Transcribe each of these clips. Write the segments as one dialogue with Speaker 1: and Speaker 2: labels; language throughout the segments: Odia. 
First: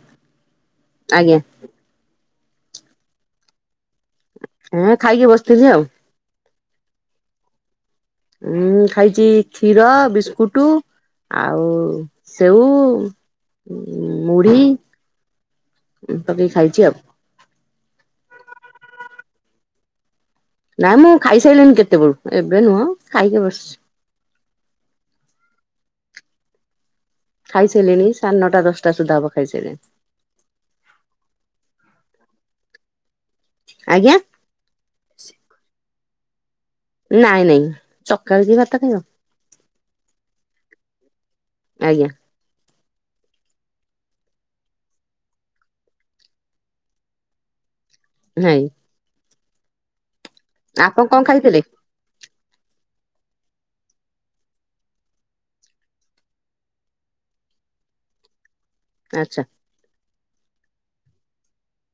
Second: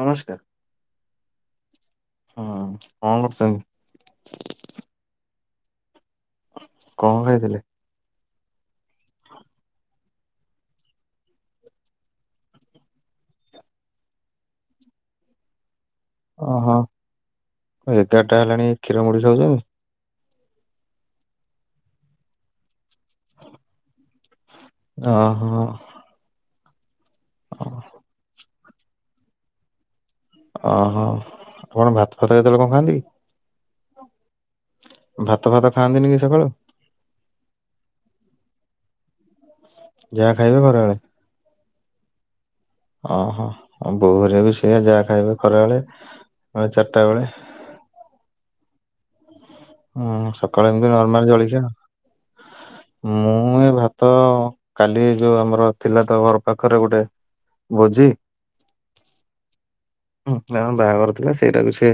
Speaker 1: ନମସ୍କାର।
Speaker 2: ଆଜ୍ଞା।
Speaker 1: ହଁ କଣ କରୁଚ?
Speaker 2: ହଁ ଖାଇକି ବସିଥିଲି ଆଉ।
Speaker 1: କଣ ଖାଇଥିଲେ?
Speaker 2: ଉଁ ଖାଇଛି କ୍ଷୀର ବିସ୍କୁଟ। ଆଉ ସେଉ ମୁଢି। ପକେଇକି
Speaker 1: ଓହୋ
Speaker 2: ଖାଇଛି ଆଉ
Speaker 1: ଏଗାରଟା ହେଲାଣି କ୍ଷୀର ମୁଡ଼ି ଖାଉଚ?
Speaker 2: ନାଇଁ ମୁଁ ଖାଇସାରିଲିିନି କେତେବେଳୁ, ଏବେ ନୁହଁ ଖାଇକି ବସି।
Speaker 1: ଓ ହୋ।
Speaker 2: ଖାଇସାରିଲଣିି ସାଢ଼େ ନଅଟା ଦଶଟା ସୁଦ୍ଧା ହବ ଖାଇସାରିଲିଣୀ।
Speaker 1: ଓହୋ ଭାତ ଫାତ କେତେବେ କଣ ଖାଆନ୍ତି କି?
Speaker 2: ଆଜ୍ଞା।
Speaker 1: ଭାତ ଫାତ ଖାଆନ୍ତିନି କି ସକାଳୁ?
Speaker 2: ନାଇଁ ନାଇଁ, ସଖାଳୁ କିଏ ଭାତ ଖାଇବ?
Speaker 1: ଯାହା ଖାଇବେ ଖରାବେଳୁ।
Speaker 2: ଆଜ୍ଞା।
Speaker 1: ଓହୋ ବୋହୂରେ ବି ସେଆ ଯାହା ଖାଇବେ ଖରାବେଳେ। ହଁ ଚାରିଟା ବେଳେ?
Speaker 2: ନାଇଁ।
Speaker 1: ହୁଁ ସକାଳେ ଏମିତି
Speaker 2: ଆପଣ କଣ
Speaker 1: ନମାଲ
Speaker 2: ଖାଇଥିଲେ
Speaker 1: ଜଳିଖିଆ ମୁଁ ଏ ଭାତ କାଲି ଯୋଉ ଆମର ଥିଲା ତ ଘର ପାଖରେ ଗୋଟେ ଭୋଜି।
Speaker 2: ଆଚ୍ଛା।
Speaker 1: ହୁଁ ବାହାଘର ଥିଲା ସେଇଟାକୁ ସେ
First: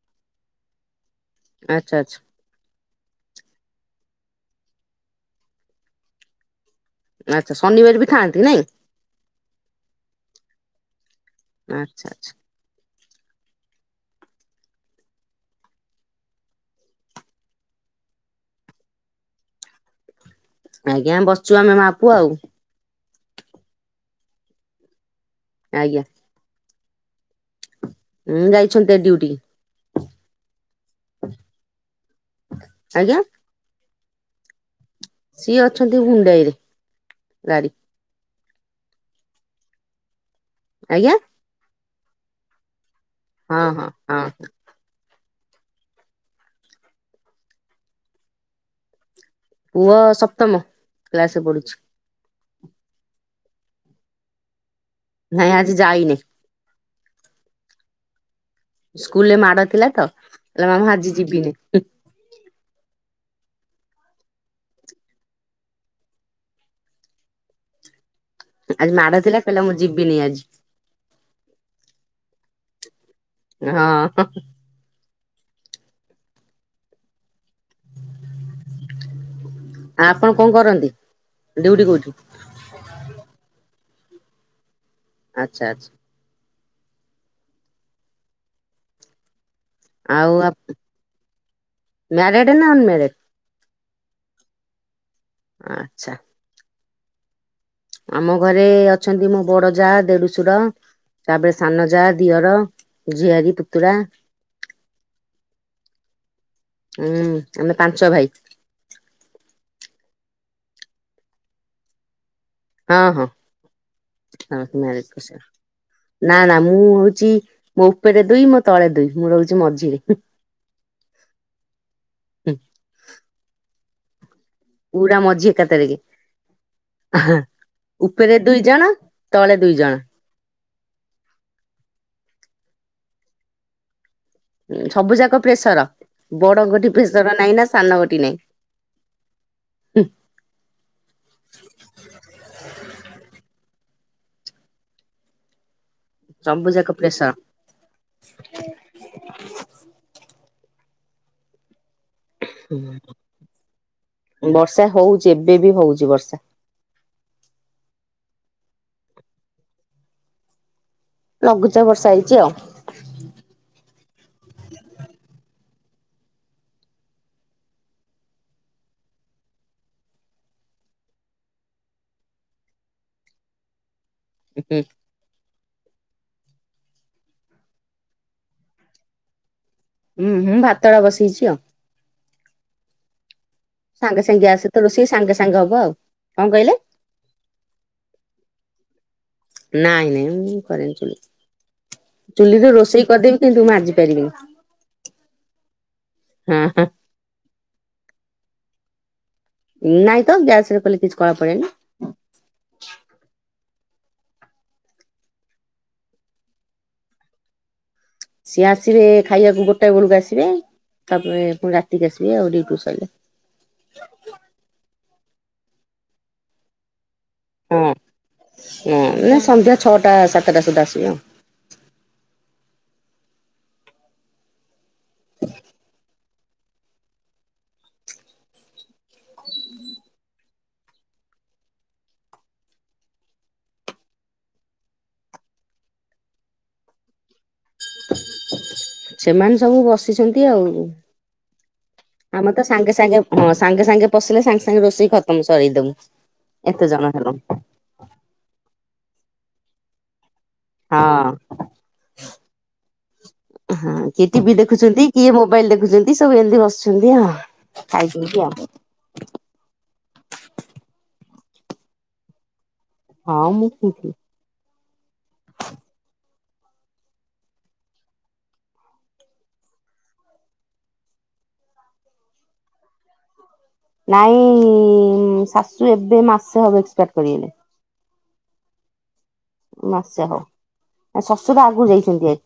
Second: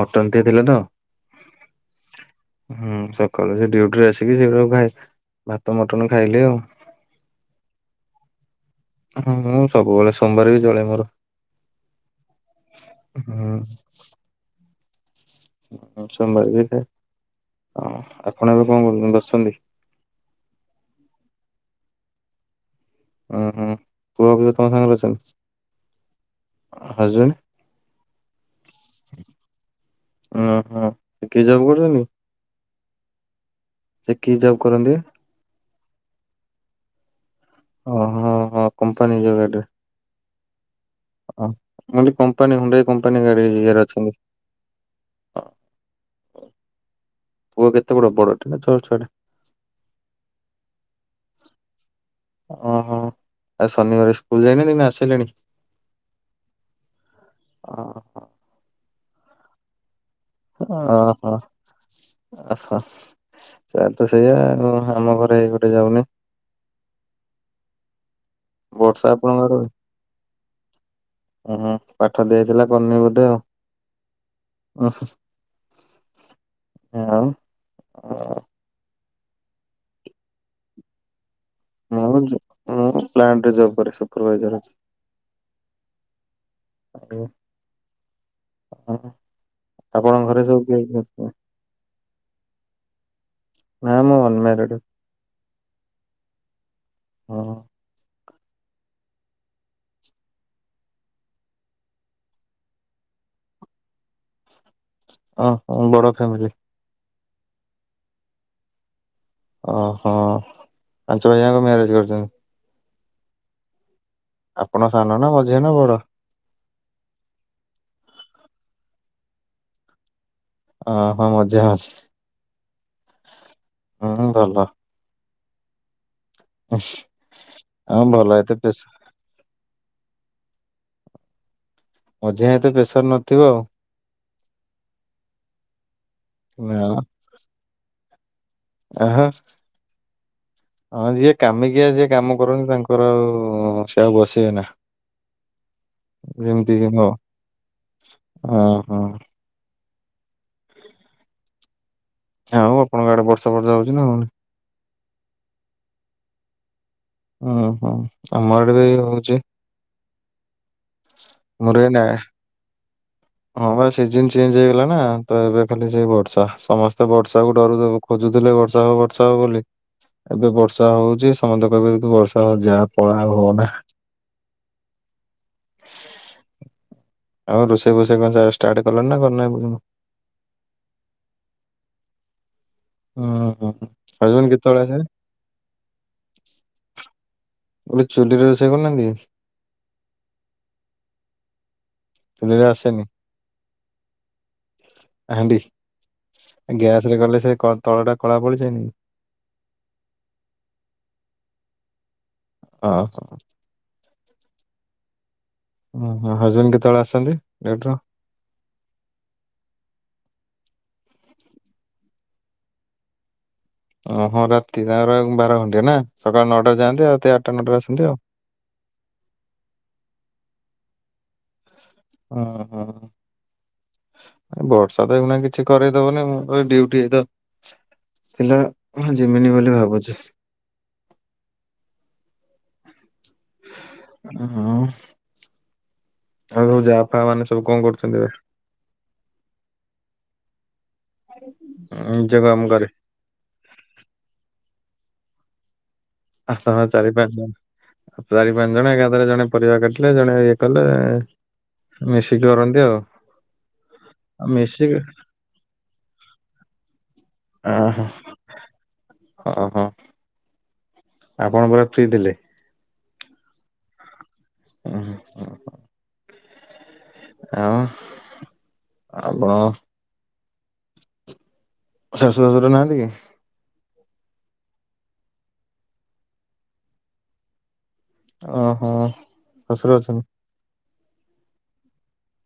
Speaker 1: ମଟନ ଦେଇଥିଲେ ତ?
Speaker 2: ଆଚ୍ଛା ଆଚ୍ଛା।
Speaker 1: ହୁଁ ସକାଳୁ ସେ ଡୁଟିରେ ଆସିକି ସେଗୁରା କୁ [unintelligible] ଭାତ ମଟନ ଖାଇଲେ ଆଉ।
Speaker 2: ଆଚ୍ଛା ଶନିବାର ବି ଖାଆନ୍ତି ନାଇଁ?
Speaker 1: ହଁ ମୁଁ ସବୁବେଳେ ସୋମବାର ବି ଜଳେ ମୋର
Speaker 2: ଆଚ୍ଛା ଆଚ୍ଛା।
Speaker 1: ହୁଁ। ସୋମବାର ହଁ ଆପଣ ଏବେ କଣ କରୁ ବଛନ୍ତି?
Speaker 2: ଆଜ୍ଞା ବସିଚୁ ଆମେ ମାଆ ପୁଅ ଆଉ।
Speaker 1: ଓଁ ହୋ ପୁଅ ବି ତମ ସହିତ [unintelligible]
Speaker 2: ଆଜ୍ଞା।
Speaker 1: [unintelligible]
Speaker 2: ଉୁଁ ଯାଇଛନ୍ତି [unintelligible] ଡ୍ୟୁଟି।
Speaker 1: ଓହୋ କିଏ ଜବ କରୁଛନ୍ତି?
Speaker 2: ଆଜ୍ଞା?
Speaker 1: ସେ କି ଜବ୍ କରନ୍ତି?
Speaker 2: ସିଏ ଅଛନ୍ତି ହୁଣ୍ଡାଇ ରେ ଗାଡି।
Speaker 1: ଓହଁ ହଁ କମ୍ପାନୀ ଗାଡ଼ିରେ।
Speaker 2: ଆଜ୍ଞା?
Speaker 1: ହ ମ କମ୍ପାନୀ ହୁଣ୍ଡାଇ କମ୍ପାନୀ ଗାଡି
Speaker 2: ହଁ
Speaker 1: ଏରେ
Speaker 2: ହଁ
Speaker 1: ଅଛନ୍ତି?
Speaker 2: ହଁ
Speaker 1: ହ ପୁଅ କେତେ ବଡ ବଡଟେ ନା ଛୋଆ ଛୁଆଟେ?
Speaker 2: ପୁଅ ସପ୍ତମ କ୍ଲାସରେ ପଢୁଛି।
Speaker 1: ଓହୋ ଆଉ ଶନିବାର ସ୍କୁଲ ଯାଇନି ଦିନେ ଆସିଲେଣି।
Speaker 2: ନା ଆଜି ଯାଇନି।
Speaker 1: ହଁ
Speaker 2: ସ୍କୁଲରେ ମାଡ ଥିଲା ତ। କହିଲା
Speaker 1: ଓ
Speaker 2: ମାମା ଆଜି
Speaker 1: ହୋ
Speaker 2: ଯିବିନି
Speaker 1: ଆସ ସେ ତ ସେଇଆା ଆମ ଘରେ ଏଇ ଗୋଟେ ଯାଉନି।
Speaker 2: ଆଜି
Speaker 1: ବର୍ଷା
Speaker 2: ମାଡ ଥିଲା
Speaker 1: ଆପଣଙ୍କର
Speaker 2: କହିଲା ମୁଁ ଯିବିନି ଆଜି।
Speaker 1: ଓ ହଁ ପାଠ ଦିଆଥିଲା କରିନି ବୋଧେ ଆଉ।
Speaker 2: ହଁ।
Speaker 1: ଓ ଆଉ।
Speaker 2: ଆପଣ କଣ କରନ୍ତି ଡିଉଟି
Speaker 1: ମୁଁ
Speaker 2: କୋଉଠି।
Speaker 1: ଯ ମୁଁ ପରେ ପଲାଟ କରେ ସୁପରଭାଇଜର ଅଛି।
Speaker 2: ଆଚ୍ଛା ଆଚ୍ଛା।
Speaker 1: ହଉ।
Speaker 2: ଆଉ
Speaker 1: ଆପଣଙ୍କ ଘରେ ସବୁ କିଏ କିଏ।
Speaker 2: ମ୍ୟାରେଡ ନା ଅନମ୍ୟାରେଡ
Speaker 1: ନା ମୁଁ ଅନ୍ମମାରେଢ।
Speaker 2: ଆଚ୍ଛା।
Speaker 1: ହଁ।
Speaker 2: ଆମ ଘରେ ଅଛନ୍ତି ମୋ ବଡ ଯା ଦେଢୁଶୂୁର। ତାପରେ ସାନଜା ଦିଅର ଝିଆରୀ ପୁତୁରା।
Speaker 1: ହଁ ବଡ ଫ୍ୟାମିଲି।
Speaker 2: ହୁଁ ଆମେ ପାଞ୍ଚ ଭାଇ।
Speaker 1: ଓହୋ ପାଞ୍ଚ ଭଇଜାକ ମ୍ୟାରେଜ କରିଛନ୍ତି।
Speaker 2: ହଁ ହଁ। ସମସ୍ତେ
Speaker 1: ଆପଣ
Speaker 2: ମ୍ୟାରେଜ
Speaker 1: ସାନ
Speaker 2: କରିସାରିଲେଣି
Speaker 1: ନା ମଝିଆ ନା ବଡ।
Speaker 2: ନା ନା ମୁଁ ହଉଛି ମୋ ଉପେରେ ଦୁଇ ମୋ ତଳେ ଦୁଇ ମୁଁ ରହୁଛି ମଝିରେ।
Speaker 1: ହଁ ହୋ ମଝିଆ ଅଛି ହୁଁ ଭଲ।
Speaker 2: ପୁରା ମଝି ଏକା ଥରେ କେ
Speaker 1: ଆଉ ଭଲ
Speaker 2: ଉପରେ
Speaker 1: ଏତେ
Speaker 2: ଦୁଇ
Speaker 1: ପ୍ରେସ
Speaker 2: ଜଣ। ତଳେ ଦୁଇ ଜଣ।
Speaker 1: ମଝିଆ ଏତେ ପ୍ରେସର ନଥିବ ଆଉ।
Speaker 2: ସବୁ ଯାକ ପ୍ରେସର
Speaker 1: ନା
Speaker 2: ବଡଙ୍କଠି ପ୍ରେସର ନାହିଁ ନା ସାନଙ୍କଠି ନାହିଁ।
Speaker 1: ହଁ। ହଁ ଯିଏ କାମିକିଆ ଯିଏ କାମ କରନ୍ତି ତାଙ୍କର ଆଉ ସେ ଆଉ ବସିବେ ନା। ଯେମିତି କି
Speaker 2: ସବୁଜାକ
Speaker 1: ହଁ
Speaker 2: ପ୍ରେଶର।
Speaker 1: ହଁ। ଆଉ ଆପଣଙ୍କ ଆଡେ ବର୍ଷା ଫର୍ଶା ହଉଛି ନା ହନାନି।
Speaker 2: ବର୍ଷା ହଉଛି ଏବେ ବି ହଉଛି ବର୍ଷା।
Speaker 1: ହୁଁ ଆମ ଆଡେ ବି ହଉଛି। ମୋର
Speaker 2: ଲଘୁଚାପ
Speaker 1: ଏଇନା
Speaker 2: ବର୍ଷା ହେଇଛି ଆଉ।
Speaker 1: ହଁ ବା ସିଜନ୍ ଚେଞ୍ଜ ହେଇଗଲା ନା ତ ଏବେ ଖାଲି ସେଇ ବର୍ଷା ସମସ୍ତେ ବର୍ଷା କୁ ଡରୁଚନ୍ତି। ଖୋଜୁଥିଲେ ବର୍ଷା ହଉ ବର୍ଷା ହଉ ବୋଲି। ଏବେ ବର୍ଷା ହଉଛି ସମସ୍ତେ କହିବେ କି ବର୍ଷା ଯାହା ପଳା ଆଉ ହଉନା।
Speaker 2: ଏତେ।
Speaker 1: ଆଉ ରୋଷେଇ ଫୋଷେଇ କ ଷ୍ଟାର୍ଟ କଲଣି ନା କରୀନ।
Speaker 2: ହୁଁ ହଁ ଭାତ ଟା ବସେଇଛିି ଆଉ।
Speaker 1: ଓଁ ହୋ।
Speaker 2: ସାଙ୍ଗେ ସାଙ୍ଗେ ଗ୍ୟାସ୍ ତ ରୋଷେଇ ସାଙ୍ଗେ ସାଙ୍ଗେ ହବ ଆଉ, କଣ କହିଲେ?
Speaker 1: ଗୋଟେ ଚୁଲିରେ ରୋଷେଇ କରୁନାହାନ୍ତି କି?
Speaker 2: ନାଇଁ ନାଇଁ ମୁଁ କରେନି ଚୁଲି। ଚୁଲିରେ ରୋଷେଇ କରିଦେବି କିନ୍ତୁ ମାଜି ପାରିବିନି।
Speaker 1: ହାଣ୍ଡି
Speaker 2: ହଁ ହଁ
Speaker 1: ଗ୍ୟାସରେ କଲେ ସେ କ ତଳଟା କଳା ପଡିଯାଏନି?
Speaker 2: ନାଇଁ ତ ଗ୍ୟାସରେ କଲେ କିଛି କଳା ପଡେନି।
Speaker 1: ଅ ହ। ଓ ହୋ ହଜବେଣ୍ଡ କେତେବେଳେ ଆସନ୍ତି ଡିଉଟିରୁ?
Speaker 2: ସିଏ ଆସିବେ ଖାଇବାକୁ ଗୋଟାଏ ବେଳକୁ ଆସିବେ, ତାପରେ ପୁଣି ରାତିକୁି ଆସିବେ ଆଉ ଡିଉଟି ସଇଲେ।
Speaker 1: ଅ ହ ରାତି ତାଙ୍କର ଆଉ ବାର ଘଣ୍ଟିଆ ନା ସକାଳ ନଅଟାରେ ଯାଆନ୍ତି ଆଉ ରାତି ଆଠଟା ନଅଟାରେ ଆସନ୍ତି ଆଉ।
Speaker 2: ନା ନା ସନ୍ଧ୍ୟା ଛଅଟା ସାତଟା ସୁଦ୍ଧା ଆସିବେ ଆଉ।
Speaker 1: ଅ ହ ବର୍ଷ ଅଵିକା ଦେଖୁନାହାଁନ୍ତି କିଛି କରାଇଦବନି ମୁଁ ବା ଡ୍ୟୁଟି ଯାଇଥାନ୍ ଥିଲା ଜିମିନି ବୋଲି ଭାବୁଛି। ହଁ। ଆଉ ସବୁ ଯା ଫା ମାନେ ସବୁ କଣ କରୁଛନ୍ତି ଏବେ?
Speaker 2: ସେମାନେ ସବୁ ବସିଛନ୍ତି ଆଉ
Speaker 1: ନିଜ
Speaker 2: ଆମର
Speaker 1: କାମ
Speaker 2: ତ
Speaker 1: କରେ
Speaker 2: ସାଙ୍ଗେ ସାଙ୍ଗେ ହଁ ସାଙ୍ଗେ ସାଙ୍ଗେ ପଶିଲେ ସାଙ୍ଗେ ସାଙ୍ଗେ ରୋଷେଇ ଖତମ ସରେଇଦବୁ।
Speaker 1: ହଁ
Speaker 2: ଏତେ ଜଣ
Speaker 1: ଚାରି
Speaker 2: ହେଲୁ
Speaker 1: ପାଞ୍ଚ ଜଣ ଚାରି ପାଞ୍ଚ ଜଣ ଏକାଥରେ ଜଣେ ପରିବା କାଟିଲେ ଜଣେ କଲେ
Speaker 2: ହଁ
Speaker 1: ମିଶିକି କରନ୍ତି ଆଉ।
Speaker 2: ହଁ କିଏ
Speaker 1: ଆଉ
Speaker 2: ଟିଭି
Speaker 1: ମିଶିକି
Speaker 2: ଦେଖୁଛନ୍ତି କିଏ ମୋବାଇଲ ଦେଖୁଛନ୍ତି ସବୁ ଏମତି ବସିଛନ୍ତି ଆଉ। ଖାଇ ପିଇକି ଆ।
Speaker 1: ଅ ହ। ଆପଣ କଣ ଫ୍ରି ଥିଲେ?
Speaker 2: ହଁ ମୁଁ ଫ୍ରି ଥିଲି।
Speaker 1: ଓ ହ ହ। ଆଉ ଆଉ କଣ? ଶାଶୁ ଶାଶୁର ନାହାନ୍ତି କି?
Speaker 2: ନାଇଁ ଶାଶୁ ଏବେ ମାସେ ହବ ଏକ୍ସପାଡ କରିଗଲେ।
Speaker 1: ଓହୋ। ଶ୍ୱଶୁର ଅଛନ୍ତି।
Speaker 2: ମାସେ ହବ ଆଉ ଶଶୁର ଆଗରୁ ଯାଇଛନ୍ତି ହେରି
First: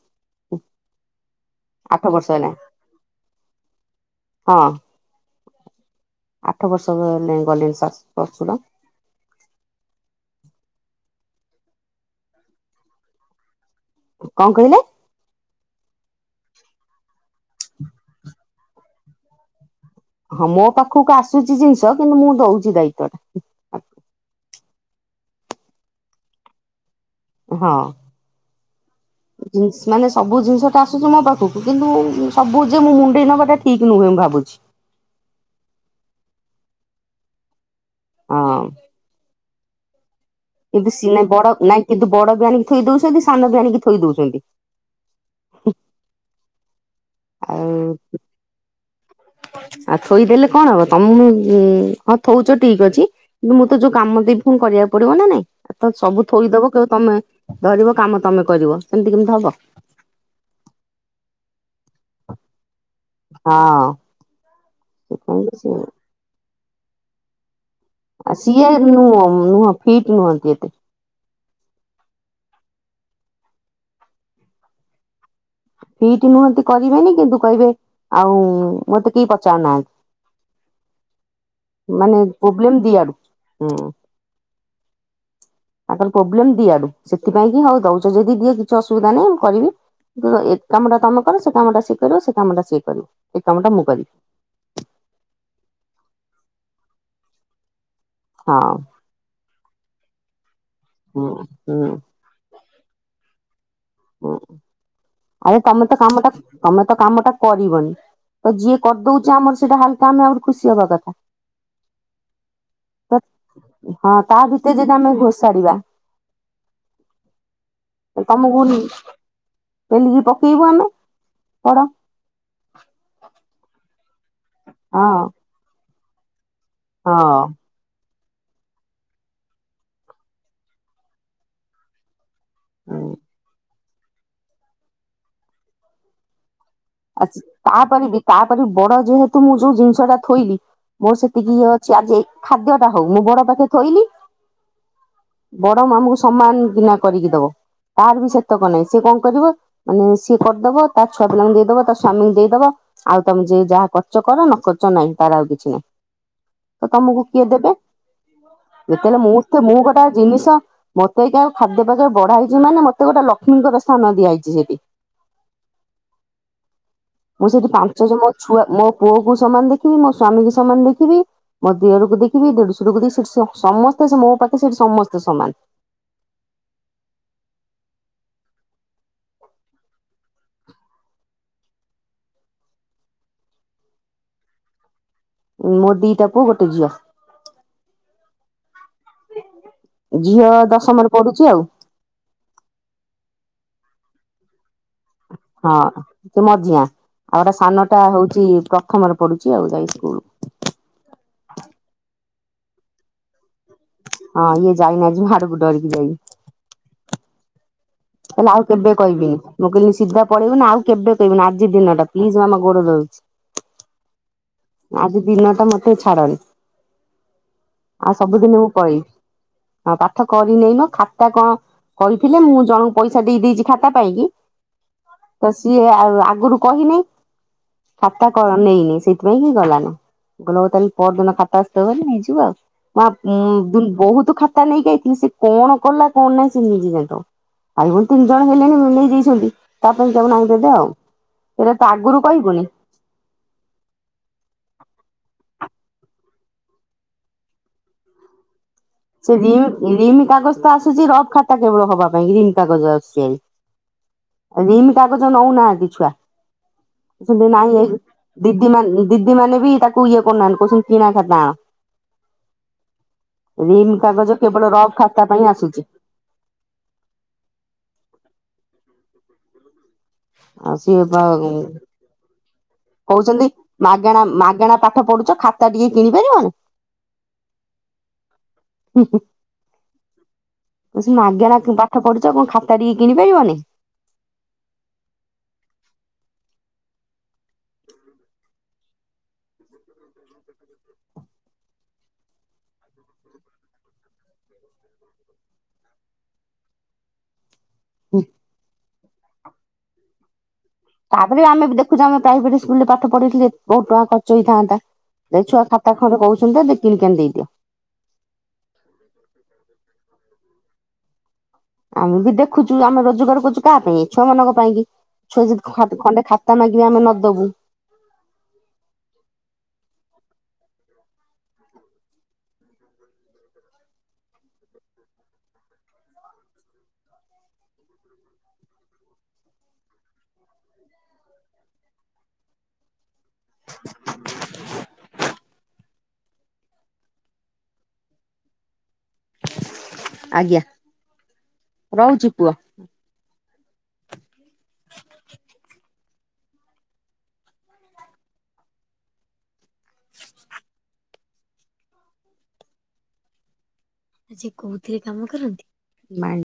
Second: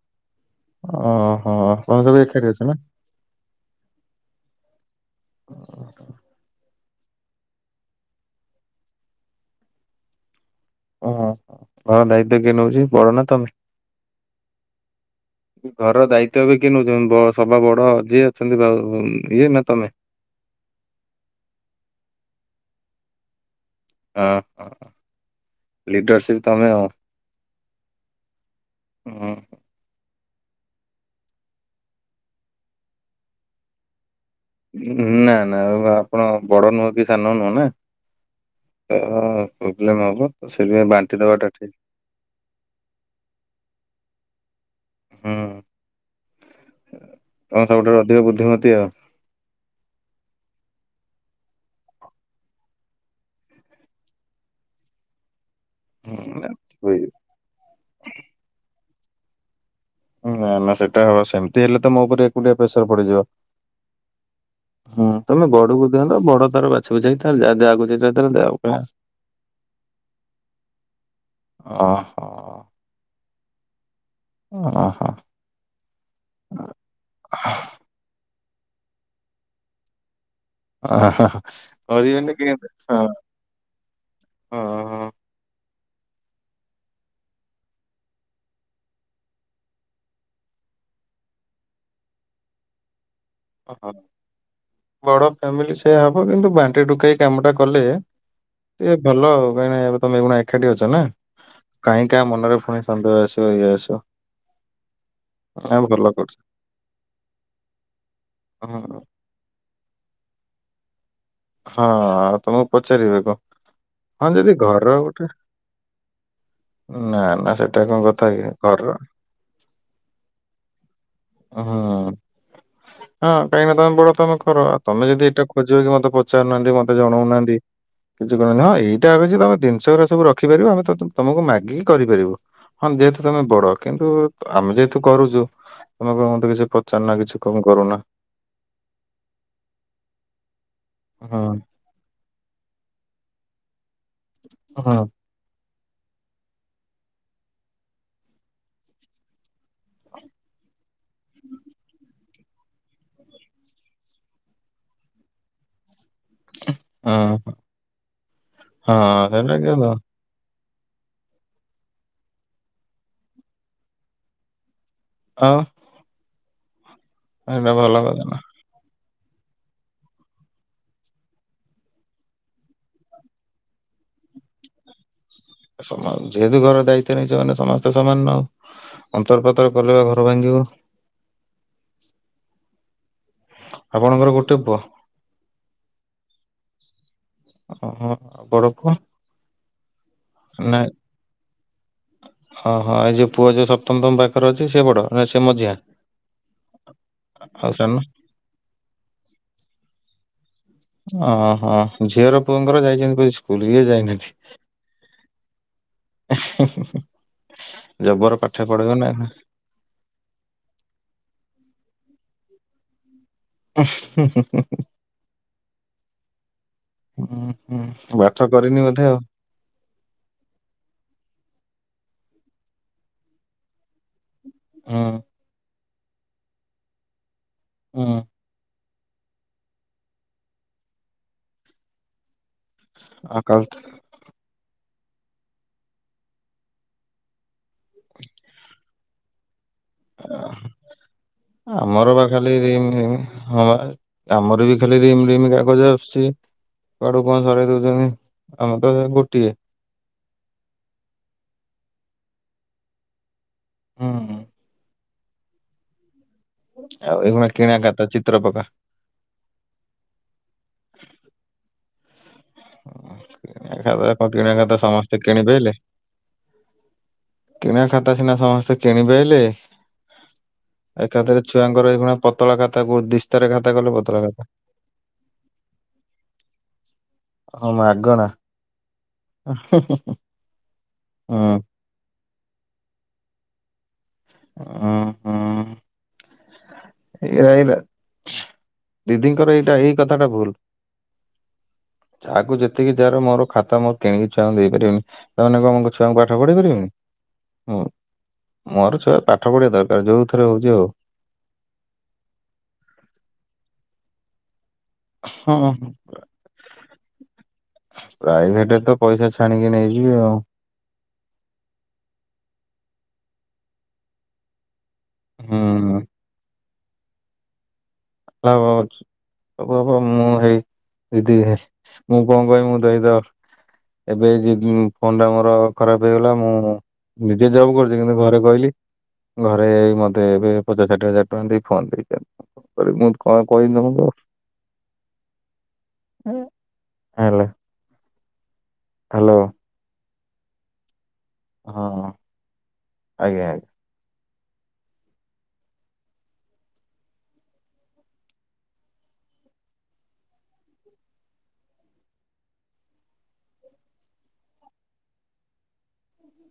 Speaker 1: ଓହୋ ତମେ ସବୁ
Speaker 2: ହେଲା
Speaker 1: ଏକାଠି ଅଛ ନା?
Speaker 2: ହଁ। ଆଠ ବର୍ଷ ଗଲେଇଁ ଗଲେଣି ଶାଶ ଶଶୁର।
Speaker 1: ଓହୋ ଘର ଦାୟିତ୍ କିଏ ନେଉଛି ବଡ ନା ତମେ?
Speaker 2: କଣ କହିଲେ?
Speaker 1: ମୁଁ କହିଲି ଘରର ଦାୟିତ୍ଵ ଏବେ କିଏ ନଉଛନ୍ତି ବ ସବା ବଡ ଯିଏ ଅଛନ୍ତି ଭାଉ ଉଁ ଇଏ ନା ତମେ?
Speaker 2: ହଁ ମୋ ପାଖକୁ ଆସୁଛି ଜିନିଷ କିନ୍ତୁ ମୁଁ ଦଉଛି ଦାୟିତ୍ଵ ଟା।
Speaker 1: ଅ ହ ହ ଲିଡରସିପ ତମେ ଆଉ।
Speaker 2: ହଁ।
Speaker 1: ହଁ।
Speaker 2: ଜିନସ୍ ନାହିଁ ଆ ସବୁ ଜିନିଷ ଟା ଆସୁଛି ମୋ ପାଖକୁ କିନ୍ତୁ ଉଁ ସବୁ ଯେ ମୁଁ ମୁଣ୍ଡେଇ ନବାଟା ଠିକ ନୁହେଁ ମୁଁ ଭାବୁଛି।
Speaker 1: ନା ନା ଆପଣ ବଡ ନୁହଁ କି ସାନ ନୁହଁ ନା
Speaker 2: ହଁ
Speaker 1: ତ ପ୍ରୋବ୍ଲେମ୍ ହବ ତ
Speaker 2: କିନ୍ତୁ
Speaker 1: ସେଥିପାଇଁ
Speaker 2: ସି
Speaker 1: ବାଣ୍ଟି
Speaker 2: ନାଇଁ ବଡ
Speaker 1: ଦେବାଟା ଠିକ୍।
Speaker 2: ନାଇଁ କିନ୍ତୁ ବଡ ଜାଣିକି ଥୋଇ ଦଉଛନ୍ତି ସାନ ଜାଣିକି ଥୋଇ ଦଉଛନ୍ତି।
Speaker 1: ହୁଁ ତମ
Speaker 2: ଆଉ
Speaker 1: ସବୁଠାରୁ ଅଧିକ ବୁଦ୍ଧିମତି ଆଉ।
Speaker 2: ଆଉ ଥୋଇଦେଲେ କଣ ହବ ତମକୁ ଉଁ ହଁ ଥଉଛ ଠିକ ଅଛି ମୁଁ ତ ଯୋଉ କାମ ଦେବି ଫୁଣି କରିବାକୁ ପଡିବ ନା ନାଇଁ। ଏ ତ ସବୁ ଥୋଇଦବ କହିବ
Speaker 1: ହୁଁ
Speaker 2: ତମେ ଧରିବ, କାମ ତମେ କରିବ ସେମିତି କେମିତି ହବ?
Speaker 1: ନା ନା ସେଟା ହବା ସେମିତି ହେଲେ ତମ ଉପରେ ପୁରା ପ୍ରେସର ପଡିଯିବ। ହୁଁ ତାପରେ
Speaker 2: ହଁ।
Speaker 1: ବଡକୁ ଦିଆହେଲା ତ ବଡ ତାର ବାଛି ବୁଛାକି ତାର ଯା ଯାକୁ ଯେତ
Speaker 2: ଆଉ ସିଏ ନୁହଁ ନୁହଁ ଫିଟ୍ ନୁହଁନ୍ତି ଏତେ।
Speaker 1: ଓହୋ। ଅ ଅଁହ।
Speaker 2: ଫିଟି ନୁହନ୍ତି କରିବେନି କିନ୍ତୁ କହିବେ ଆଉ ମତେ କେହି ପଚାରୁନାହା
Speaker 1: ଓହୋ ହୋ
Speaker 2: ମାନେ
Speaker 1: କରିବେନି [unintelligible]
Speaker 2: ପ୍ରୋବ୍ଲେମ
Speaker 1: ହଁ
Speaker 2: ଦିଆଡୁ ହୁଁ
Speaker 1: ହଁ ହଁ।
Speaker 2: ତାଙ୍କର ପ୍ରୋବ୍ଲେମ ଦିଇଆଡୁ ସେଥିପାଇଁ କି ହୋଉ ଦୋଉଚ ଯଦି ଦିଅ କିଛି ଅସୁବିଧା ନାହିଁ ମୁଁ କରିବି। [unintelligible] ଏ କାମଟା ତମେ କର ସେ କାମଟା ସିଏ କରିବ ସେ କାମଟା ସିଏ କରିବ। ଏ କାମଟା ମୁଁ
Speaker 1: ଓହୋ
Speaker 2: କରିବି
Speaker 1: ବଡ ଫ୍ୟାମିଲି ସେୟା ହବ କିନ୍ତୁ ବାଣ୍ଟି ଡୁକେଇ କାମଟା କଲେ
Speaker 2: ହଁ।
Speaker 1: ଟିକେ ଭଲ ଆଉ କାହିଁକିନା ଏବେ ତମେ ଏଖୁଣା ଏଖାଟି ଅଛ ନା
Speaker 2: ହୁଁ ହୁଁ
Speaker 1: କାଇଁ କି ଆ ମନରେ ଫୁଣି ସନ୍ଦେହ ଆସିବ ଇଏ ଆସିବ।
Speaker 2: ଅ ଆରେ
Speaker 1: ନା
Speaker 2: ତମେ ତ
Speaker 1: ଭଲ
Speaker 2: କାମଟା
Speaker 1: କରୁଛ।
Speaker 2: ତମେ ତ କାମଟା କରିବନି ତ
Speaker 1: ହଁ
Speaker 2: ଯିଏ କରଦୋଉଚି ଆମର ସେଇଟା ହାଲକା ଆମେ ଆହୁରି ଖୁସି ହବା କଥା।
Speaker 1: ହଁ ଆଉ ତମକୁ ପଚାରିବେ କଁ ହଁ
Speaker 2: ତା
Speaker 1: ଯଦି
Speaker 2: ଭିତରେ
Speaker 1: ଘରର
Speaker 2: ଆମେ
Speaker 1: ଗୋଟେ
Speaker 2: ଘୋଷାଡିବା
Speaker 1: ନା ନା ସେଟା କଣ କଥା କି
Speaker 2: ତମକୁ
Speaker 1: ଘରର
Speaker 2: ପେଲିକି ପକେଇବୁ ଆମେ ପଡ।
Speaker 1: ହୁଁ। ହଁ କାହିଁକିନା ତମେ ବଡ ତମେ କର ଆ ତମେ
Speaker 2: ହଁ
Speaker 1: ଯଦି ଏଟା ଖୋଜିବ କି ମତେ ପଚାରୁନାହାନ୍ତି ମତେ
Speaker 2: ହଁ
Speaker 1: ଜଣୋଉନାହାନ୍ତି କିଛି କୋହୁନାହାନ୍ତି ହଁ ଏଇଟା ଆଗ ଯେ ତମେ ଜିନିଷଉରା ସବୁ ରଖିପାରିବ ଆମେ ତ ତମକୁ ମାଗିକି କରିପାରିବୁ। ହଁ ଯେହେତୁ ତମେ ବଡ କିନ୍ତୁ ଆମେ ଯେହେତୁ କରୁଚୁ ତମେ କହିବ ମତେ କିଛି ପଚାରୁ ନା
Speaker 2: ଆ
Speaker 1: କିଛି କଣ କରୁନା।
Speaker 2: ତାପରେ ବି ତାପରେ ବଡ ଯେହେତୁ ମୁଁ ଯୋଉ ଜିନିଷଟା ଥୋଇଲି ମୋର
Speaker 1: ହଁ
Speaker 2: ସେତିକି ଇଏ ଅ ଅଛି ଆଜି ଏଇ ଖାଦ୍ୟଟା ହୋଉ ମୁଁ ବଡ ପାଖରେ ଥୋଇଲି
Speaker 1: ଅହଁ।
Speaker 2: ବଡ ମାମୁକୁ ସମାନ ନକରିକି ଦବ। ତାର ବି ସେତକ ନାହିଁ ସିଏ କଣ କରିବ ମାନେ ସିଏ କରିଦବ ତା ଛୁଆ ପିଲାଙ୍କୁ ଦେଇଦବ ତା ସ୍ୱାମୀକୁ ଦେଇଦବା ଆଉ ତମେ ଯିଏ ଯାହା କରଚ କର ନ କରଚ ନାହିଁ ତାର ଆଉ କିଛି ନାହିଁ। ତ ତମକୁ କିଏ
Speaker 1: ହଁ
Speaker 2: ଦେବେ ଯେତେଳେ
Speaker 1: ହଁ
Speaker 2: ମୁଁ
Speaker 1: ସେଇଟା
Speaker 2: ତ
Speaker 1: କି
Speaker 2: ମୁଁ ଗୋଟାଏ ଜିନିଷ ମତେ ଏଇକା ଆଉ ଖାଦ୍ୟ [unintelligible] ବଢା ହେଇଚି ମାନେ ମତେ ଗୋଟେ ଲକ୍ଷ୍ମୀଙ୍କର ସ୍ଥାନ ଦିଆହେଇଚି ସେଠି
Speaker 1: ଆଉ।
Speaker 2: ମୁଁ ସେଇଠି
Speaker 1: ଏଇଟା ଭଲ
Speaker 2: ପାଞ୍ଚ ଜଣ
Speaker 1: କଥା
Speaker 2: ମୋ
Speaker 1: ନା।
Speaker 2: ଛୁଆ ମୋ ପୁଅକୁ ସମାନ ଦେଖିବି ମୋ ସ୍ଵାମୀକୁ ସମାନ ଦେଖିବି ମୋ ଦିଅରକୁ ଦେଖିବି ଦେଢଶରକୁ ଦେଇ ସେଠି ସ-ସମସ୍ତେ ମୋ ପାଖେ ସେଠି ସମସ୍ତେ ସମାନ।
Speaker 1: ସମାନ ଯେହେତୁ ଘର ଦାୟିତ୍ୱ ନେଇଚ ମାନେ ସମସ୍ତେ ସମାନ ନୁହ ଅନ୍ତର ପାତର କଲେ ପା ଘର ଭାଙ୍ଗିବ। ଆପଣଙ୍କର ଗୋଟେ ପୁଅ?
Speaker 2: ଉ ମୋ ଦିଇଟା ପୁଅ ଗୋଟେ ଝିଅ।
Speaker 1: ଓହୋ ଆଉ ବଡ଼ପୁଅ?
Speaker 2: ଝିଅ ଦଶମରେ ପଡୁଚି ଆଉ।
Speaker 1: ହଁ ହଁ ଏଇ ଯିଏ ପୁଅ ଯିଏ ସପ୍ତମ ତମ ପାଖରେ ଅଛି ସିଏ ବଡ଼?
Speaker 2: ହଁ ସେ ମଝିଆ ଆଉ ଏଟେ
Speaker 1: ଆଉ ସାନ
Speaker 2: ସାନଟା ହୋଉଚି ପ୍ରଥମରେ ପଡୁଚି ଆଉ ଯାଇ ସ୍କୂଲ
Speaker 1: ଓହୋ ଝିଅର ପୁଅଙ୍କର ଯାଇଚନ୍ତି ବୋଧେ ସ୍କୁଲ ଇଏ ଯାଇନାହାନ୍ତି?
Speaker 2: ହଁ ଇଏ ଯାଇନି ଆଜି ମାଡକୁ ଡ଼ରିକି ଯାଇନି।
Speaker 1: ଏ ହେ ହେ ହେ।
Speaker 2: ତାହଲେ ଆଉ କେବେ
Speaker 1: ହୁଁ
Speaker 2: କହିବିନି ମୁଁ କହିଲି ସିଧା ପଳେଇବୁ ନା ଆଉ କେବେ କହିବିନି ଆଜି ଦିନଟା ପ୍ଲିଜ୍ ମାମା ଗୋଡ ଧରୁଚି।
Speaker 1: ଉଁ ହୁ ହୁ ହୁ ହୁ।
Speaker 2: ଆଜି ଦିନଟା ମତେ ଛାଡନି
Speaker 1: ହୁଁ,
Speaker 2: ଆଉ
Speaker 1: ହୁଁ। ପାଠ
Speaker 2: ସବୁଦିନ ମୁଁ
Speaker 1: କରିନି
Speaker 2: ପଳେଇବି।
Speaker 1: ବୋଧେ ଆଉ
Speaker 2: ହଁ ପାଠ କରିନେଇ ନା ଖାତା କଣ କହିଥିଲେ ମୁଁ ଜଣଙ୍କୁ ପଇସା ଦେଇ ଦେଇଚି ଖାତା ପାଇଁକି
Speaker 1: ହୁଁ।
Speaker 2: ତ ସିଏ ଆଉ ଆଗୁରୁ କହିନେଇ
Speaker 1: ହୁଁ
Speaker 2: ଖାତା କ ନେଇନେଇ ସେଇ ଥି ପାଇଁକି ଗଲାନ ମୁଁ କହିଲି ହୋଉ ତାହେଲେ ପହରଦିନ ଖାତା ଆସଥିବ ଭାରି ନେଇଯିବୁ ଆଉ। ନା
Speaker 1: ଆଉ
Speaker 2: ଉଁ
Speaker 1: କାଲି
Speaker 2: ଦୁନ୍ ବୋହୁତ ଖାତା ନେଇକି ଆଇଥିଲି ସେ କଣ କଲା କଣ ନାଇ ସେ ନିଜ ଜାଣିଥବ। ଭାଇ ଭୋଉଣୀ ତିନି ଜଣ ହେଲେଣି ନେଇ ଯାଇଛନ୍ତି ତା ପାଇଁ କଣ [unintelligible] ଆଉ କିରେ ତୁ
Speaker 1: ଆମର
Speaker 2: ଆଗୁରୁ
Speaker 1: ବା ଖାଲି
Speaker 2: କହିବୁନି।
Speaker 1: ରିମ୍ ରିମ୍ ହଁ ପା ଆମର ବି ଖାଲି ରିମ୍ ରିମ୍ କାଗଜ ଆସୁଚି। କୁଆଡୁ କଣ ସରେଇ ଦଉଛନ୍ତି। ଆମ ତ [unintelligible]
Speaker 2: ସେ ରିମ୍ ରିମ୍ କାଗଜ ତ ଆସୁଛି ରଫ ଖାତା କେବଳ ହବା ପାଇଁ ରିମ୍ କାଗଜ ଆସୁଛି
Speaker 1: ହୁଁ।
Speaker 2: ହେରି। ରିମ୍ କାଗଜ ନଉନାହାନ୍ତି ଛୁଆ।
Speaker 1: ଆଉ ଏଇଗୁଣା କିଣା
Speaker 2: ନାଇଁ ଏଇ
Speaker 1: ଖାତା ଚିତ୍ର ପକା
Speaker 2: ଦିଦି ମାନେ ଦିଦି ମାନେ ବି ତାକୁ ଇଏ କରୁନାହାନ୍ତି କହୁଛନ୍ତି କିଣା ଖାତା ଆଣ।
Speaker 1: କିଣା
Speaker 2: ରିମ୍
Speaker 1: ଖାତା କଣ
Speaker 2: କାଗଜ
Speaker 1: କିଣା
Speaker 2: କେବଳ ରଫ୍
Speaker 1: ସମସ୍ତେ
Speaker 2: ଖାତା
Speaker 1: କିଣି
Speaker 2: ପାଇଁ ଆସୁଛି।
Speaker 1: କିଣି ଖାତା ସିନା ସମସ୍ତେ କିଣି ପାଇଲେ
Speaker 2: ଆଉ ସିଏ ବା
Speaker 1: ଏକାଥରେ ଛୁଆଙ୍କର ଏଭଳିଆ ପତଳା ଖା
Speaker 2: କହୁଛନ୍ତି ମାଗଣା ମାଗଣା ପାଠ ପଢୁଛ ଖାତା ଟିକେ କିଣି ପାରିବନି।
Speaker 1: ହଁ ମାଗଣା।
Speaker 2: ହୁଁ ହୁଁ।
Speaker 1: ଆ ହେଁ ହେଁ ହେଁ।
Speaker 2: କହୁଛି ମାଗେଣା ପାଠ ପଢୁଛ କଣ ଖାତା ଟିକେ କିଣି ପାରିବନି।
Speaker 1: ଓ ଏଇରା ଏଇରା ଦିଦିଙ୍କର ଏଇଟା ଏଇ କଥାଟା ଭୁଲ।
Speaker 2: [inaudible]
Speaker 1: ଯାହାକୁ ଯେତିକି ଯାହାର ମୋର ଖାତା ମୋର କିଣିକି ଛୁଆଙ୍କୁ ଦେଇପାରିବିନି। ତା ମାନେ କଣ ମୁଁ ଛୁଆଙ୍କୁ ପାଠ ପଢ଼େଇ ପାରିବିନି। ହୁଁ ମୋର ଛୁଆ ପାଠ ପଢିବା ଦରକାର ଯୋଉ ଥରେ ହଉଛି ହଉ।
Speaker 2: ତାପରେ ବି ଆମେ ବି ଦେଖୁଛୁ ଆମ ପ୍ରାଇଭେଟ୍ ସ୍କୁଲରେ ପାଠ ପଢେଇଥିଲେ ବହୁତ ଟଙ୍କା ଖର୍ଚ ହେଇଥାନ୍ତା। ଏ ଛୁଆ
Speaker 1: ହଁ
Speaker 2: ଖାତା ଖଣ୍ଡେ କହୁଛନ୍ତି କିଣିକି ଆଣି ଦେଇଦିଅ।
Speaker 1: ପ୍ରାଇଭେଟ ରେ ତ ପଇସା ଛାଣିକି ନେଇଯିବେ ଆଉ।
Speaker 2: ଆମେ ବି ଦେଖୁଛୁ ଆମେ ରୋଜଗାର କରୁଛୁ କା ପାଇଁ ଛୁଆ ମାନଙ୍କ ପାଇଁ କି ଛୁଆ ଯ
Speaker 1: ହୁଁ।
Speaker 2: ଖଣ୍ଡେ ଖାତା ମାଗିବେ ଆମେ ନ ଦବୁ
Speaker 1: ହ ହଛି [unintelligible] ହବ ହପ ମୁଁ ହେଇ ଦିଦି ମୁଁ କଣ କହିବି ମୁଁ ଦେଇଦ ଏବେ ଯ ଫୋନ ଟା ମୋର ଖରାପ ହେଇଗଲା ମୁଁ ନିଜେ ଜବ କରୁଛି କିନ୍ତୁ ଘରେ କହିଲି ଘରେ ମତେ ଏବେ ପଚା ଷାଠିଏ ହଜାର ଟଙ୍କା ଦେଇ ଫୋନ ଦେଇ ମୁଁ କଣ କହିିଲି ତମକୁ ହେଲା ହ୍ୟାଲୋ।
Speaker 2: ଆଜ୍ଞ।
Speaker 1: ହଁ ଆଜ୍ଞା ଆଜ୍ଞା।
Speaker 2: ସେ କୋଉଥିରେ କାମ କରନ୍ତି। ମାଇ